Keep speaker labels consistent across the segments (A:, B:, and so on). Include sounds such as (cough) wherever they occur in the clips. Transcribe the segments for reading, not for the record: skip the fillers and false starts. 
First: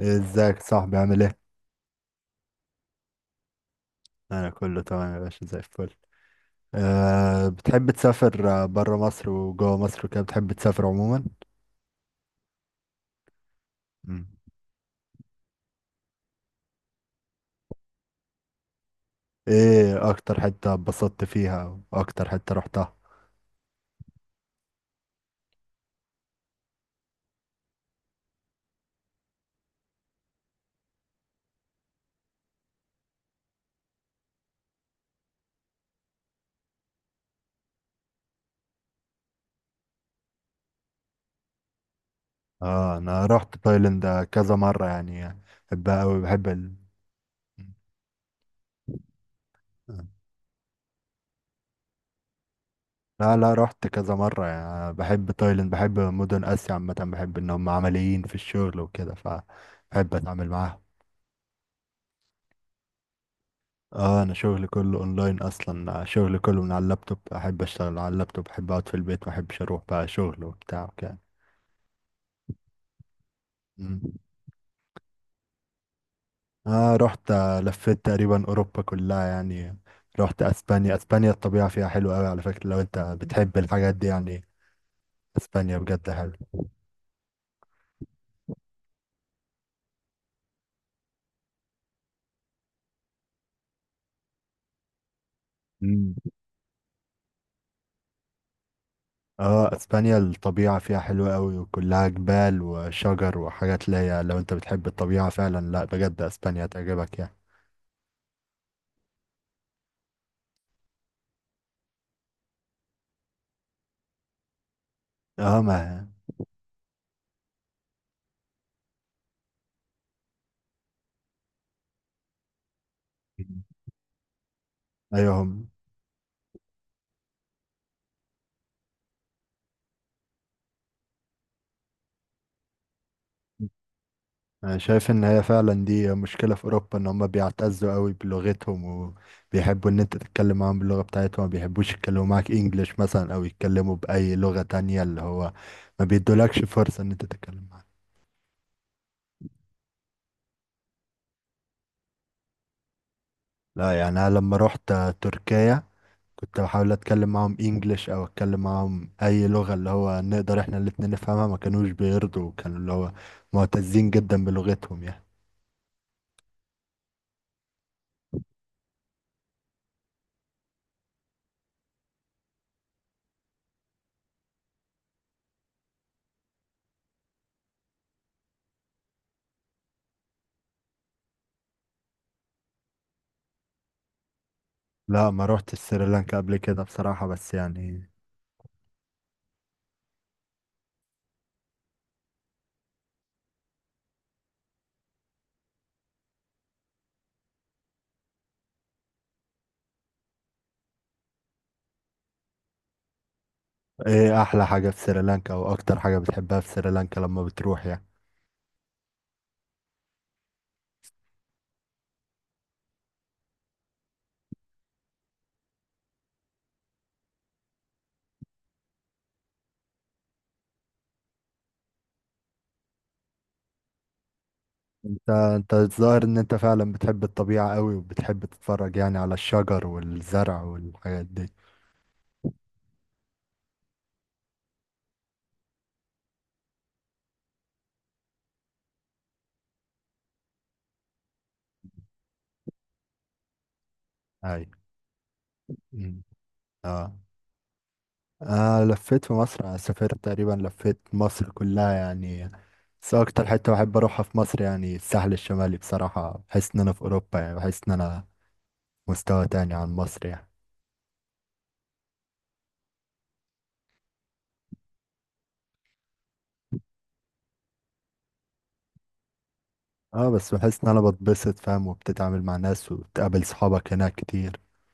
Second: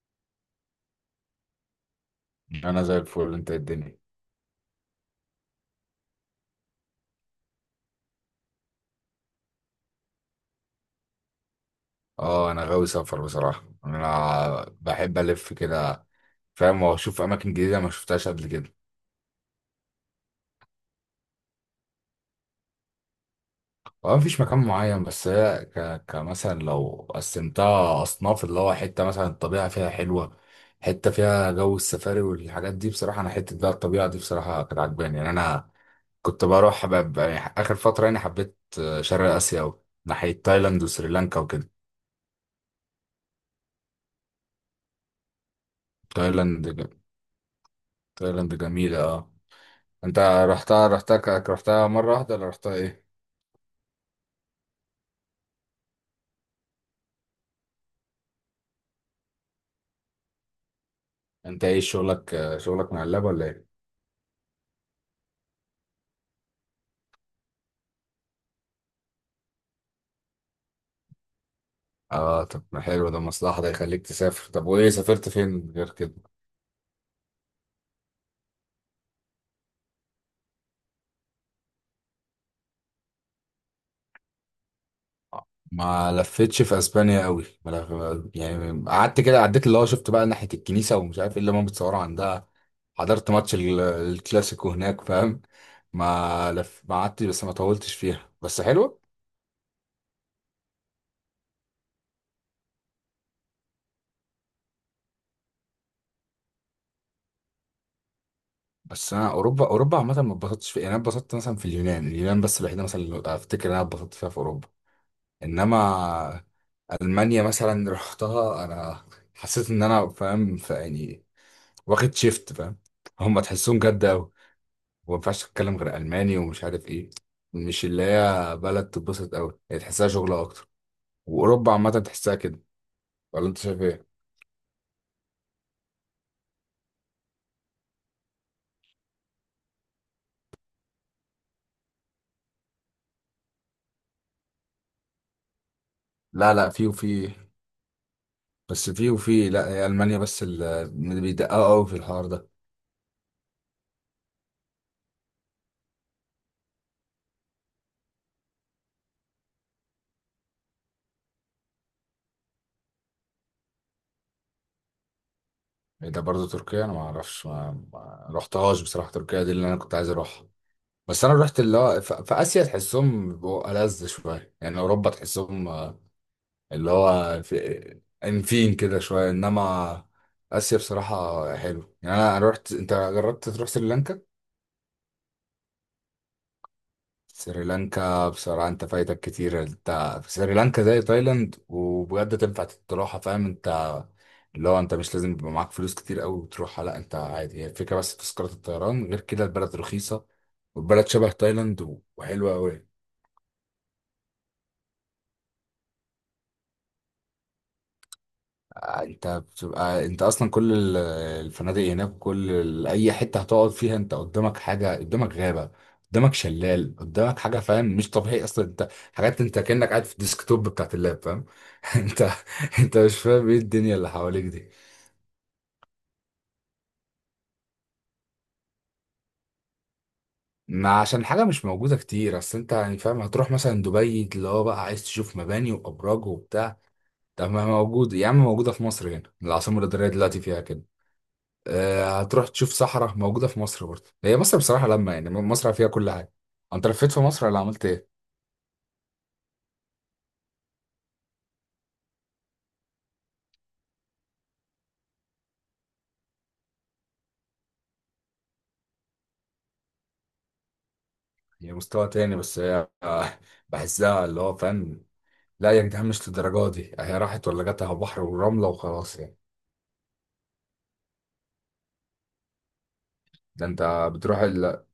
A: ازيك صاحبي؟ عامل ايه؟
B: انا زي الفل. انت إيه الدنيا؟
A: انا كله تمام يا باشا، زي الفل. أه، بتحب تسافر بره مصر وجوه مصر وكده؟ بتحب تسافر عموما؟
B: اه، انا غاوي سفر بصراحه.
A: مم.
B: انا بحب الف كده، فاهم، واشوف اماكن جديده ما شفتهاش قبل كده.
A: ايه اكتر حتة اتبسطت فيها واكتر حتة رحتها؟
B: هو مفيش مكان معين، بس هي كمثلا لو قسمتها اصناف، اللي هو حته مثلا الطبيعه فيها حلوه، حته فيها جو السفاري والحاجات دي. بصراحه انا حته بقى الطبيعه دي بصراحه كانت عجباني. يعني انا كنت بروح يعني اخر فتره يعني حبيت شرق اسيا أوي، ناحيه تايلاند وسريلانكا وكده.
A: اه انا رحت تايلاند كذا مرة يعني، بحبها اوي، بحب
B: تايلاند تايلاند جميله، آه.
A: ال...
B: انت رحتها، رحتها مرة واحدة ولا رحتها ايه؟
A: لا لا، رحت كذا مرة يعني، بحب تايلاند، بحب مدن آسيا عامة، بحب إن هم عمليين في الشغل وكده، فبحب أتعامل معاهم.
B: انت ايه شغلك؟ شغلك مع اللاب ولا ايه؟
A: اه، أنا شغلي كله أونلاين أصلا، شغلي كله من على اللابتوب، أحب أشتغل على اللابتوب، أحب أقعد في البيت، محبش أروح بقى شغل وبتاع وكده.
B: اه، طب ما حلو ده، مصلحة ده
A: مم.
B: يخليك تسافر. طب وايه سافرت فين غير كده؟
A: اه رحت، آه، لفيت تقريبا أوروبا كلها يعني، رحت أسبانيا. أسبانيا الطبيعة فيها حلوة أوي على فكرة، لو أنت بتحب الحاجات دي يعني، أسبانيا بجد
B: ما لفتش في اسبانيا قوي، ما لف... يعني قعدت كده عديت، اللي هو شفت بقى ناحية الكنيسة ومش عارف ايه اللي هم بيتصوروا عندها. حضرت ماتش الكلاسيكو هناك، فاهم.
A: حلوة.
B: ما قعدت، بس ما طولتش فيها، بس حلوة.
A: اه، اسبانيا الطبيعة فيها حلوة قوي، وكلها جبال وشجر وحاجات اللي هي لو انت بتحب الطبيعة فعلا، لا بجد اسبانيا تعجبك يعني.
B: بس انا اوروبا، عامة ما اتبسطتش فيها. يعني انا اتبسطت مثلا في اليونان. بس الوحيدة مثلا اللي افتكر ان انا اتبسطت فيها في اوروبا.
A: اه ما
B: انما المانيا مثلا رحتها انا، حسيت ان انا فاهم، يعني واخد شيفت فاهم، هم تحسهم
A: (laughs)
B: جد قوي، وما
A: ايوه
B: ينفعش
A: هم.
B: تتكلم غير الماني ومش عارف ايه. مش اللي هي بلد تتبسط قوي، هي تحسها شغل اكتر. واوروبا عامه تحسها كده، ولا انت شايف ايه؟
A: انا شايف ان هي فعلا دي مشكلة في اوروبا، ان هم بيعتزوا قوي بلغتهم، وبيحبوا ان انت تتكلم معاهم باللغة بتاعتهم، ما بيحبوش يتكلموا معاك انجليش مثلا او يتكلموا باي لغة تانية، اللي هو ما
B: لا
A: بيدولكش
B: لا، في
A: فرصة ان انت
B: وفي
A: تتكلم معاهم.
B: بس في، لا، هي المانيا بس اللي بيدققوا قوي في الحوار ده.
A: لا يعني انا لما رحت تركيا، كنت بحاول اتكلم معاهم انجليش او اتكلم معاهم اي لغة اللي هو نقدر احنا الاتنين نفهمها، ما كانوش بيرضوا، كانوا اللي هو معتزين جدا بلغتهم يعني.
B: ده برضه تركيا انا ما اعرفش، ما رحتهاش بصراحه. تركيا دي اللي انا كنت عايز اروحها، بس انا رحت اللي هو في اسيا. تحسهم بيبقوا ألذ شويه. يعني اوروبا تحسهم اللي هو في انفين كده شويه، انما اسيا بصراحه حلو. يعني أنا رحت. انت جربت تروح سريلانكا؟
A: لا، ما روحت سريلانكا قبل كده بصراحة، بس يعني،
B: سريلانكا بصراحه انت فايتك كتير. انت في سريلانكا زي تايلاند، وبجد تنفع تروحها فاهم. انت اللي هو انت مش لازم يبقى معاك فلوس كتير قوي وتروحها، لا انت عادي. هي الفكره بس في تذكره الطيران، غير كده البلد رخيصه، والبلد شبه تايلاند وحلوه قوي.
A: ايه احلى حاجة في سريلانكا او اكتر حاجة بتحبها في سريلانكا لما بتروح يعني؟
B: انت بتبقى، انت اصلا كل الفنادق هناك، كل اي حته هتقعد فيها انت قدامك حاجه، قدامك غابه، قدامك شلال، قدامك حاجه فاهم. مش طبيعي اصلا، انت حاجات انت كانك قاعد في الديسكتوب بتاعت اللاب، فاهم؟ (laughs) انت انت مش فاهم ايه الدنيا اللي حواليك دي.
A: انت انت الظاهر ان انت فعلا بتحب الطبيعة قوي، وبتحب تتفرج يعني على الشجر والزرع
B: ما عشان
A: والحاجات
B: حاجه
A: دي.
B: مش موجوده كتير. اصل انت يعني فاهم هتروح مثلا دبي اللي هو بقى عايز تشوف مباني وابراج وبتاع، طب ما موجود يا عم، موجوده في مصر هنا، العاصمه الاداريه دلوقتي فيها كده. هتروح تشوف صحراء، موجودة في مصر برضه. هي مصر
A: اي.
B: بصراحة لما يعني مصر فيها كل
A: مم.
B: حاجة. انت لفيت
A: اه،
B: في مصر ولا عملت ايه؟
A: آه لفيت في مصر، أنا سافرت تقريبا لفيت مصر كلها يعني، بس أكتر حتة بحب أروحها في مصر يعني الساحل الشمالي، بصراحة بحس إن أنا في أوروبا، يعني بحس إن أنا مستوى تاني عن مصر يعني.
B: هي مستوى تاني، بس هي (laughs) آه، بحسها اللي هو فاهم، لا يا جدعان مش للدرجة دي. هي راحت ولا جت على بحر ورملة وخلاص يعني.
A: اه، بس بحس إن أنا بتبسط فاهم، وبتتعامل مع ناس، وبتقابل
B: ده انت
A: صحابك هناك
B: بتروح
A: كتير.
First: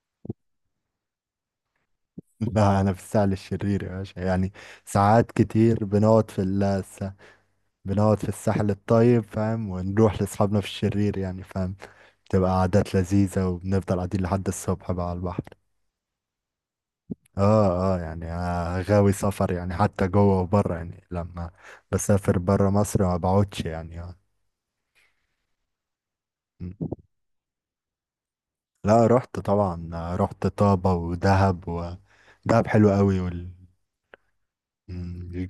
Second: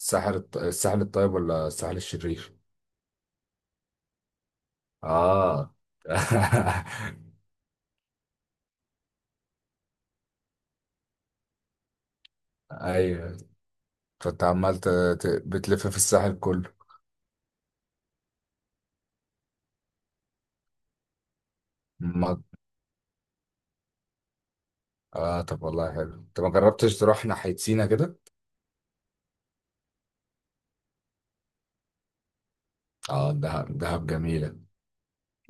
B: الساحل الساحل الطيب ولا الساحل
A: (laughs)
B: الشرير؟
A: لا، أنا في الساحل الشرير يا باشا يعني، ساعات
B: اه
A: كتير بنقعد
B: (laughs)
A: في بنقعد في الساحل الطيب فاهم، ونروح لأصحابنا في الشرير يعني فاهم، تبقى عادات
B: ايوه.
A: لذيذة، وبنفضل قاعدين
B: فانت
A: لحد
B: عمال
A: الصبح بقى على البحر.
B: بتلف في الساحل كله.
A: اه اه يعني، آه، غاوي سفر يعني، حتى جوه وبره يعني، لما بسافر
B: ما-
A: بره مصر ما بقعدش يعني، آه.
B: اه، طب والله حلو. انت ما
A: م.
B: جربتش تروح ناحية سينا كده؟
A: لا، رحت طبعا، آه، رحت طابة ودهب دهب حلو قوي،
B: اه، دهب دهب جميلة.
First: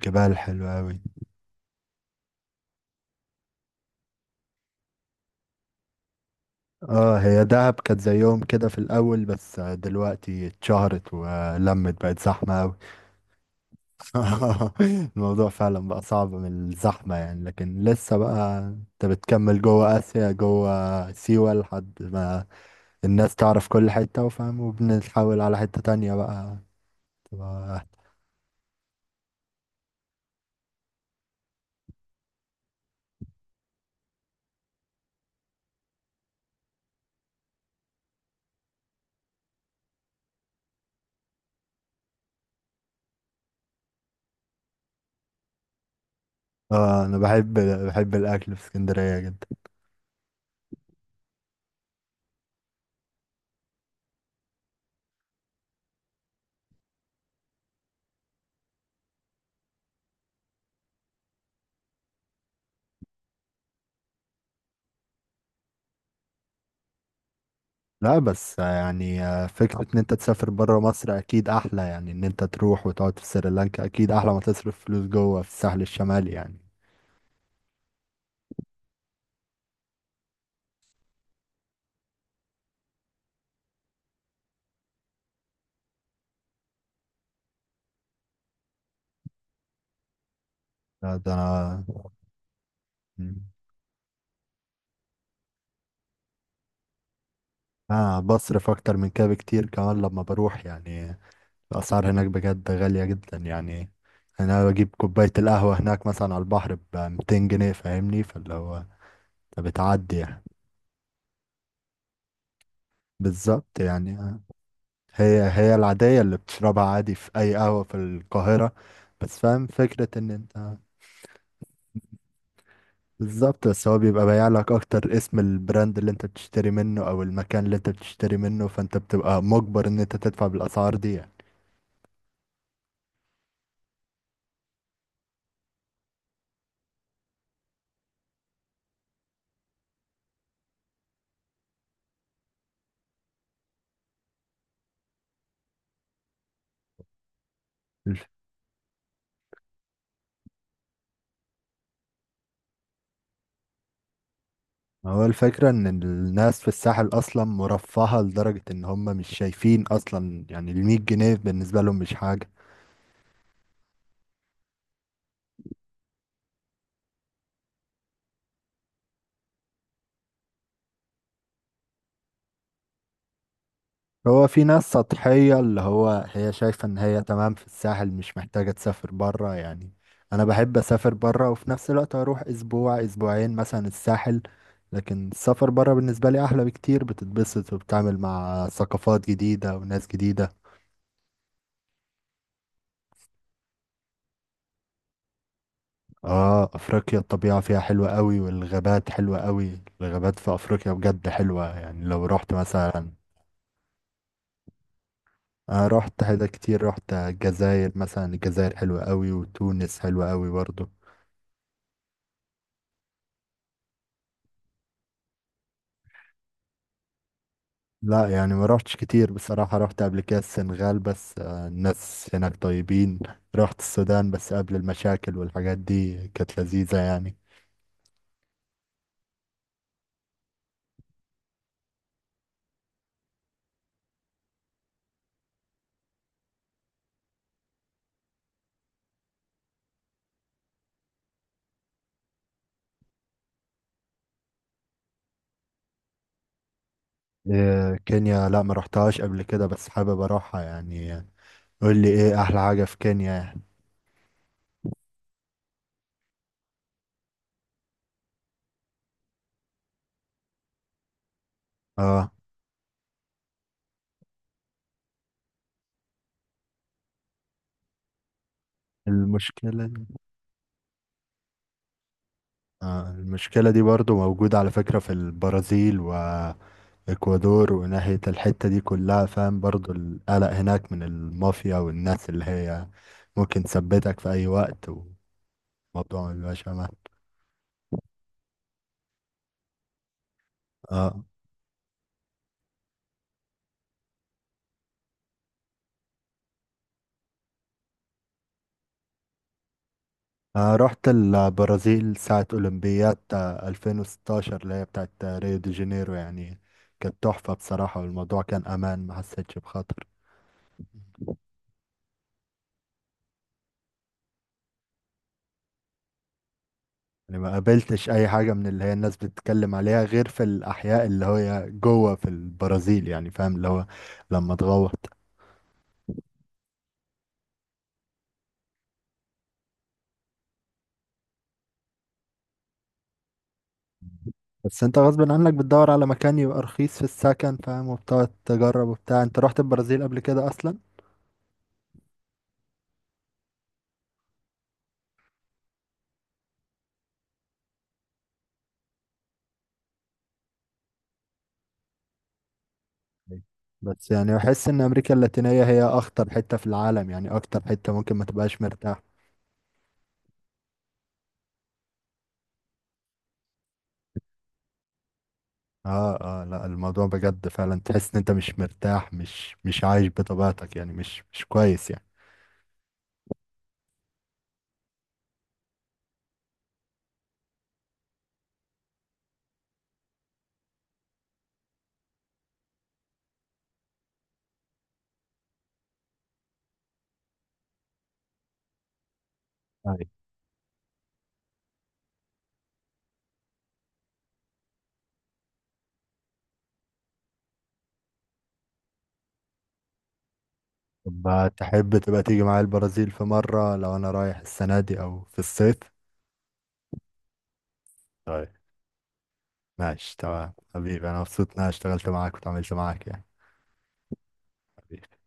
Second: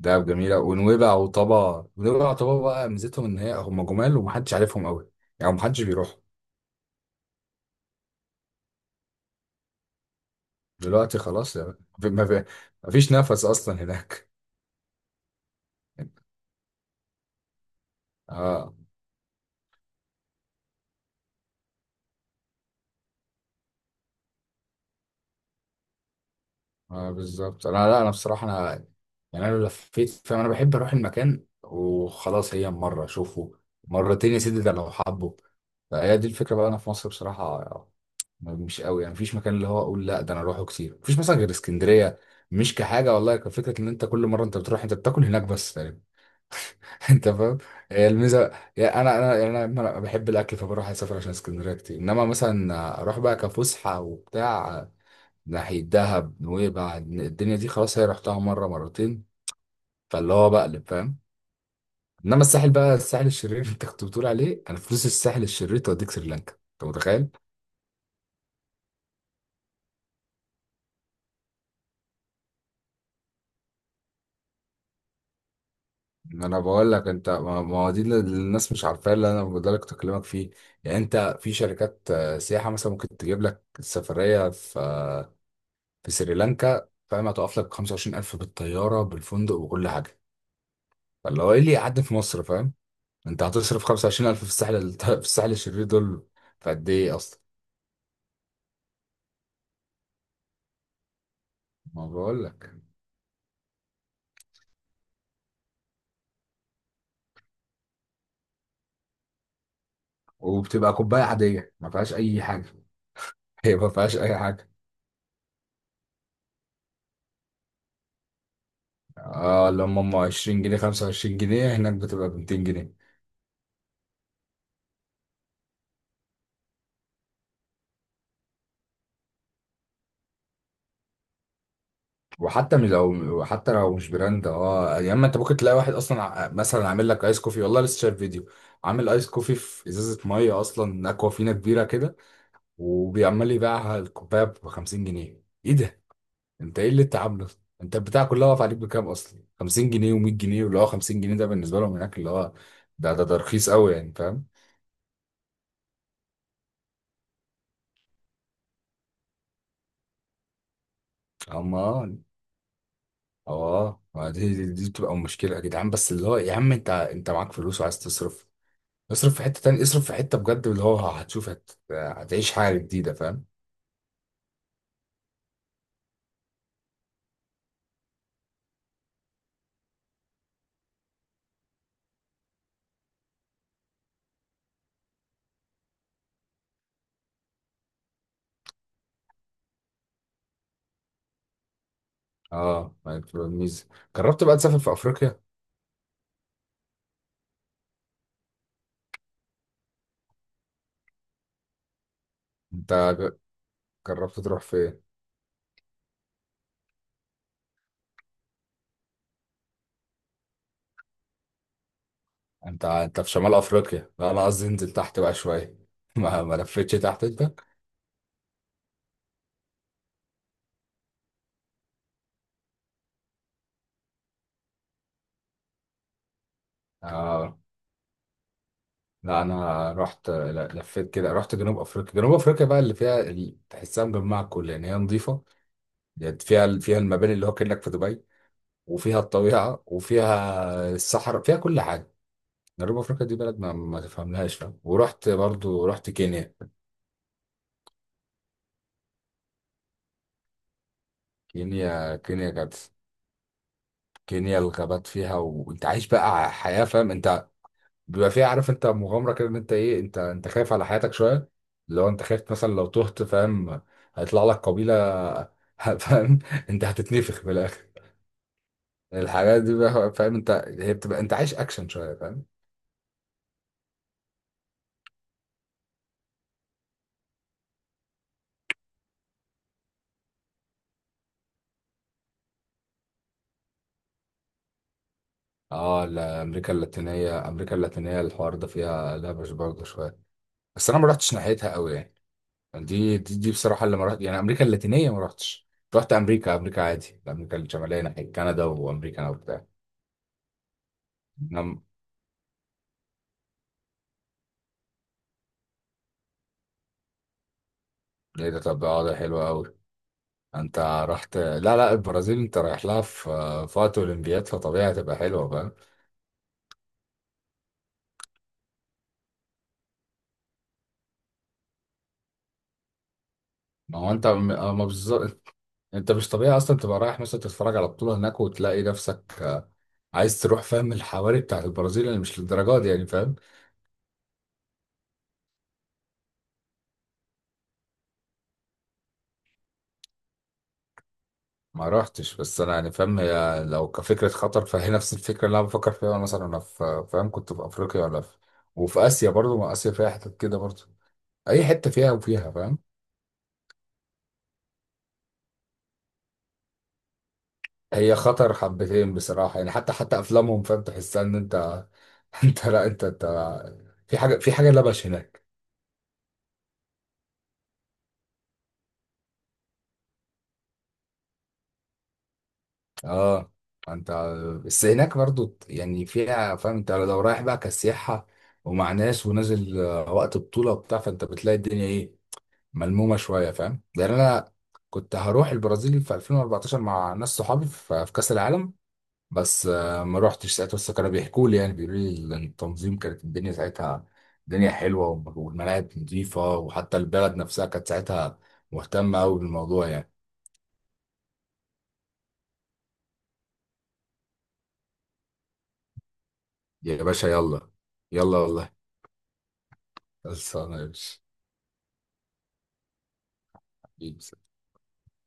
B: دهب جميلة
A: حلوة قوي.
B: ونويبع وطابا. بقى ميزتهم إن هي هم جمال ومحدش عارفهم أوي. يعني محدش بيروح.
A: اه، هي دهب كانت زي يوم كده في الاول، بس آه، دلوقتي اتشهرت
B: دلوقتي خلاص يعني.
A: ولمت، بقت
B: ما في-
A: زحمة قوي.
B: ما فيش نفس أصلا هناك.
A: (laughs) الموضوع فعلا بقى
B: (laughs)
A: صعب من الزحمة يعني، لكن لسه بقى
B: اه
A: انت بتكمل جوه اسيا، جوه سيوة، لحد ما الناس تعرف كل حتة وفاهم، وبنتحول على حتة تانية بقى،
B: اه، بالظبط.
A: تبقى
B: أنا
A: أحلى.
B: لا، أنا بصراحة أنا يعني، أنا لو لفيت فاهم أنا بحب أروح المكان وخلاص. هي مرة أشوفه، مرتين يا سيدي، ده لو حبه. فهي دي الفكرة بقى. أنا في مصر بصراحة مش قوي، يعني مفيش مكان اللي هو اقول لا ده انا اروحه كتير. مفيش مثلا غير اسكندريه، مش كحاجه والله، كفكره ان انت كل مره انت بتروح انت بتاكل هناك بس تقريبا.
A: اه
B: (laughs)
A: انا
B: انت
A: بحب،
B: فاهم، هي
A: بحب
B: الميزه.
A: الاكل في
B: يعني
A: اسكندرية
B: انا،
A: جدا.
B: أنا بحب الاكل، فبروح اسافر عشان اسكندريه كتير. انما مثلا اروح بقى كفسحه وبتاع ناحيه دهب نويبع، الدنيا دي خلاص هي رحتها مره مرتين، فاللي هو بقلب فاهم. انما الساحل بقى، الساحل الشرير اللي انت كنت بتقول عليه، انا فلوس الساحل الشرير توديك سريلانكا، انت متخيل؟
A: لا، بس يعني آه، فكرة ان انت تسافر برا مصر اكيد احلى يعني، ان انت تروح وتقعد في سريلانكا اكيد احلى ما تصرف فلوس جوه في الساحل الشمالي
B: ما
A: يعني.
B: انا بقول لك، انت ما، هو دي اللي الناس مش عارفاه اللي انا بقدر اكلمك فيه. يعني انت في شركات سياحه مثلا ممكن تجيب لك سفريه في، سريلانكا فاهم، هتقف لك 25000 بالطياره بالفندق وكل حاجه.
A: لا ده
B: فاللي هو ايه اللي
A: انا.
B: يقعد في مصر فاهم؟
A: مم.
B: انت هتصرف 25000 في الساحل، (laughs) في الساحل الشرير دول في قد ايه اصلا.
A: انا بصرف اكتر من كده بكتير كمان لما بروح يعني،
B: ما
A: الاسعار هناك
B: بقول
A: بجد
B: لك.
A: غالية جدا يعني. انا بجيب كوباية القهوة هناك مثلا على البحر ب 200 جنيه فاهمني، فاللي هو فبتعدي يعني.
B: وبتبقى كوبايه عاديه ما فيهاش اي حاجه. (laughs) هي
A: بالظبط
B: ما فيهاش
A: يعني،
B: اي
A: آه.
B: حاجه.
A: هي هي العادية اللي بتشربها عادي في أي قهوة في القاهرة. بس فاهم
B: اه، لما
A: فكرة
B: هم
A: إن
B: 20 جنيه
A: أنت،
B: 25 جنيه، هناك بتبقى ب 200 جنيه.
A: بالظبط، بس هو بيبقى بايع لك أكتر اسم البراند اللي أنت بتشتري منه أو المكان اللي أنت بتشتري منه، فأنت بتبقى مجبر إن أنت تدفع بالأسعار دي يعني.
B: وحتى لو مش براند. اه يا اما انت ممكن تلاقي واحد اصلا مثلا عامل لك ايس كوفي. والله لسه شايف فيديو، عامل ايس كوفي في ازازه ميه اصلا، اكوافينا كبيره كده، وبيعمل يبيعها الكوبايه ب 50 جنيه. ايه ده، انت ايه اللي انت عامله ده؟ انت البتاع
A: الف-
B: كلها واقف عليك بكام اصلا؟ 50 جنيه و100 جنيه، واللي هو 50 جنيه ده بالنسبه لهم هناك اللي هو ده رخيص قوي يعني فاهم.
A: هو الفكرة إن الناس في الساحل أصلا مرفهة لدرجة إن هم مش شايفين أصلا، يعني المية جنيه بالنسبة لهم
B: اما
A: مش حاجة.
B: اه، ما دي بتبقى مشكله يا جدعان. بس اللي هو يا عم انت، معاك فلوس وعايز تصرف، اصرف في حتة تانية، اصرف في حتة بجد اللي هو هتشوف، هتعيش حاجة جديدة فاهم.
A: هو في ناس سطحية، اللي هو هي شايفة ان هي تمام في الساحل، مش محتاجة تسافر برا يعني. انا بحب اسافر برا، وفي نفس الوقت اروح اسبوع اسبوعين مثلا الساحل، لكن السفر برا بالنسبة لي احلى بكتير، بتتبسط، وبتعمل مع ثقافات جديدة وناس جديدة.
B: اه ما بتبقى الميزة. جربت بقى تسافر في افريقيا؟
A: اه، افريقيا الطبيعة فيها حلوة قوي، والغابات حلوة قوي، الغابات في افريقيا بجد حلوة يعني لو رحت
B: انت
A: مثلا.
B: ج- جربت تروح فين؟
A: انا رحت حاجة كتير، رحت الجزائر مثلا، الجزائر حلوة قوي، وتونس حلوة قوي برضه.
B: انت، في شمال افريقيا. لا انا قصدي انزل تحت بقى شوية. (laughs) ما لفتش تحت انت.
A: لا يعني، ما روحتش كتير بصراحة، روحت قبل كده السنغال بس، آه، الناس هناك طيبين. روحت السودان بس قبل المشاكل والحاجات دي، كانت لذيذة يعني.
B: اه لا، انا رحت، لا لفيت كده، رحت جنوب افريقيا. جنوب افريقيا بقى اللي فيها اللي تحسها مجمعة كل، يعني هي نظيفة، يعني فيها، المباني اللي هو كأنك في دبي، وفيها الطبيعة وفيها الصحراء، فيها كل حاجة. جنوب افريقيا دي بلد ما تفهملهاش فاهم. ورحت برضو، رحت كينيا
A: آه، كينيا، لا ما روحتهاش قبل كده، بس حابب اروحها يعني. قول لي
B: كينيا
A: ايه
B: كينيا
A: احلى
B: كانت.
A: حاجة في كينيا يعني؟
B: كينيا الغابات فيها، وانت عايش بقى حياة فاهم. انت بيبقى فيها، عارف انت، مغامرة كده، ان انت ايه، انت، خايف على حياتك شوية، لو انت
A: اه
B: خايف مثلا، لو تهت فاهم هيطلع لك قبيلة. (laughs) فاهم انت، هتتنفخ في الاخر. الحاجات دي
A: المشكلة دي.
B: بقى فاهم انت، هي بتبقى انت عايش اكشن شوية فاهم.
A: آه المشكلة دي برضو موجودة على فكرة في البرازيل واكوادور، وناحية الحتة دي كلها فاهم، برضو القلق هناك من المافيا والناس اللي هي ممكن تثبتك في اي وقت.
B: اه
A: الموضوع ما
B: لا،
A: بيبقاش
B: امريكا
A: أمان.
B: اللاتينية، الحوار ده فيها لبش برضه شوية. بس انا ما
A: آه.
B: رحتش ناحيتها قوي يعني. دي، بصراحة اللي ما رحت، يعني أمريكا اللاتينية ما رحتش. رحت أمريكا، عادي، أمريكا الشمالية ناحية كندا وأمريكا أنا وبتاع.
A: آه رحت
B: نعم؟
A: البرازيل ساعة أولمبياد، آه، 2016 اللي هي بتاعت آه، ريو دي جانيرو يعني. كانت تحفة بصراحة، والموضوع
B: إيه ده،
A: كان
B: طب
A: أمان، ما
B: ده حلو
A: حسيتش
B: أوي.
A: بخطر.
B: أنت رحت، لا لا، البرازيل أنت رايح لها في، وقت أولمبياد، فطبيعي هتبقى حلوة فاهم.
A: يعني ما قابلتش أي حاجة من اللي هي الناس بتتكلم عليها، غير في الأحياء اللي هي جوه في البرازيل يعني فاهم، اللي هو
B: ما هو أنت
A: لما
B: ما
A: تغوط.
B: بالظبط. أنت مش طبيعي أصلا تبقى رايح مثلا تتفرج على بطولة هناك، وتلاقي نفسك عايز تروح فاهم الحواري بتاعت البرازيل اللي مش للدرجة دي يعني فاهم.
A: بس انت غصب عنك بتدور على مكان يبقى رخيص في السكن فاهم، وبتقعد تجرب وبتاع. انت رحت البرازيل قبل كده أصلا؟
B: ما رحتش، بس انا يعني فاهم هي لو كفكره خطر، فهي نفس الفكره اللي انا بفكر فيها. وانا مثلا انا في فاهم كنت في افريقيا، ولا في اسيا برضو، ما اسيا فيها حتت كده برضو، اي حته فيها فاهم.
A: بس يعني بحس ان امريكا اللاتينية هي اخطر حتة في العالم يعني، اكتر حتة
B: هي
A: ممكن ما
B: خطر
A: تبقاش مرتاح.
B: حبتين بصراحه. يعني حتى افلامهم فاهم تحسها ان انت (laughs) انت لا، انت في حاجه، لبش هناك.
A: اه اه، لا الموضوع بجد فعلا تحس ان انت مش مرتاح، مش عايش بطبيعتك يعني، مش كويس يعني.
B: اه انت، بس هناك برضو يعني فيها فاهم انت لو رايح بقى كسياحه، ومع ناس ونازل وقت بطوله وبتاع، فانت بتلاقي الدنيا ايه، ملمومه شويه فاهم. لان انا كنت هروح البرازيل في 2014 مع ناس صحابي في، كاس العالم، بس
A: أيوة.
B: ما روحتش ساعتها. بس كانوا بيحكوا لي، يعني بيقولوا لي إن التنظيم كانت الدنيا ساعتها، الدنيا حلوه، والملاعب نظيفه، وحتى البلد نفسها كانت ساعتها مهتمه قوي بالموضوع يعني.
A: طب تحب تبقى تيجي معايا البرازيل في مرة لو انا رايح السنة دي او في الصيف؟
B: يا باشا يلا، يلا
A: طيب،
B: والله.
A: ماشي تمام
B: خلصانه يا
A: حبيبي،
B: باشا.
A: انا مبسوط ان انا اشتغلت معاك وتعاملت معاك يعني. حبيبي.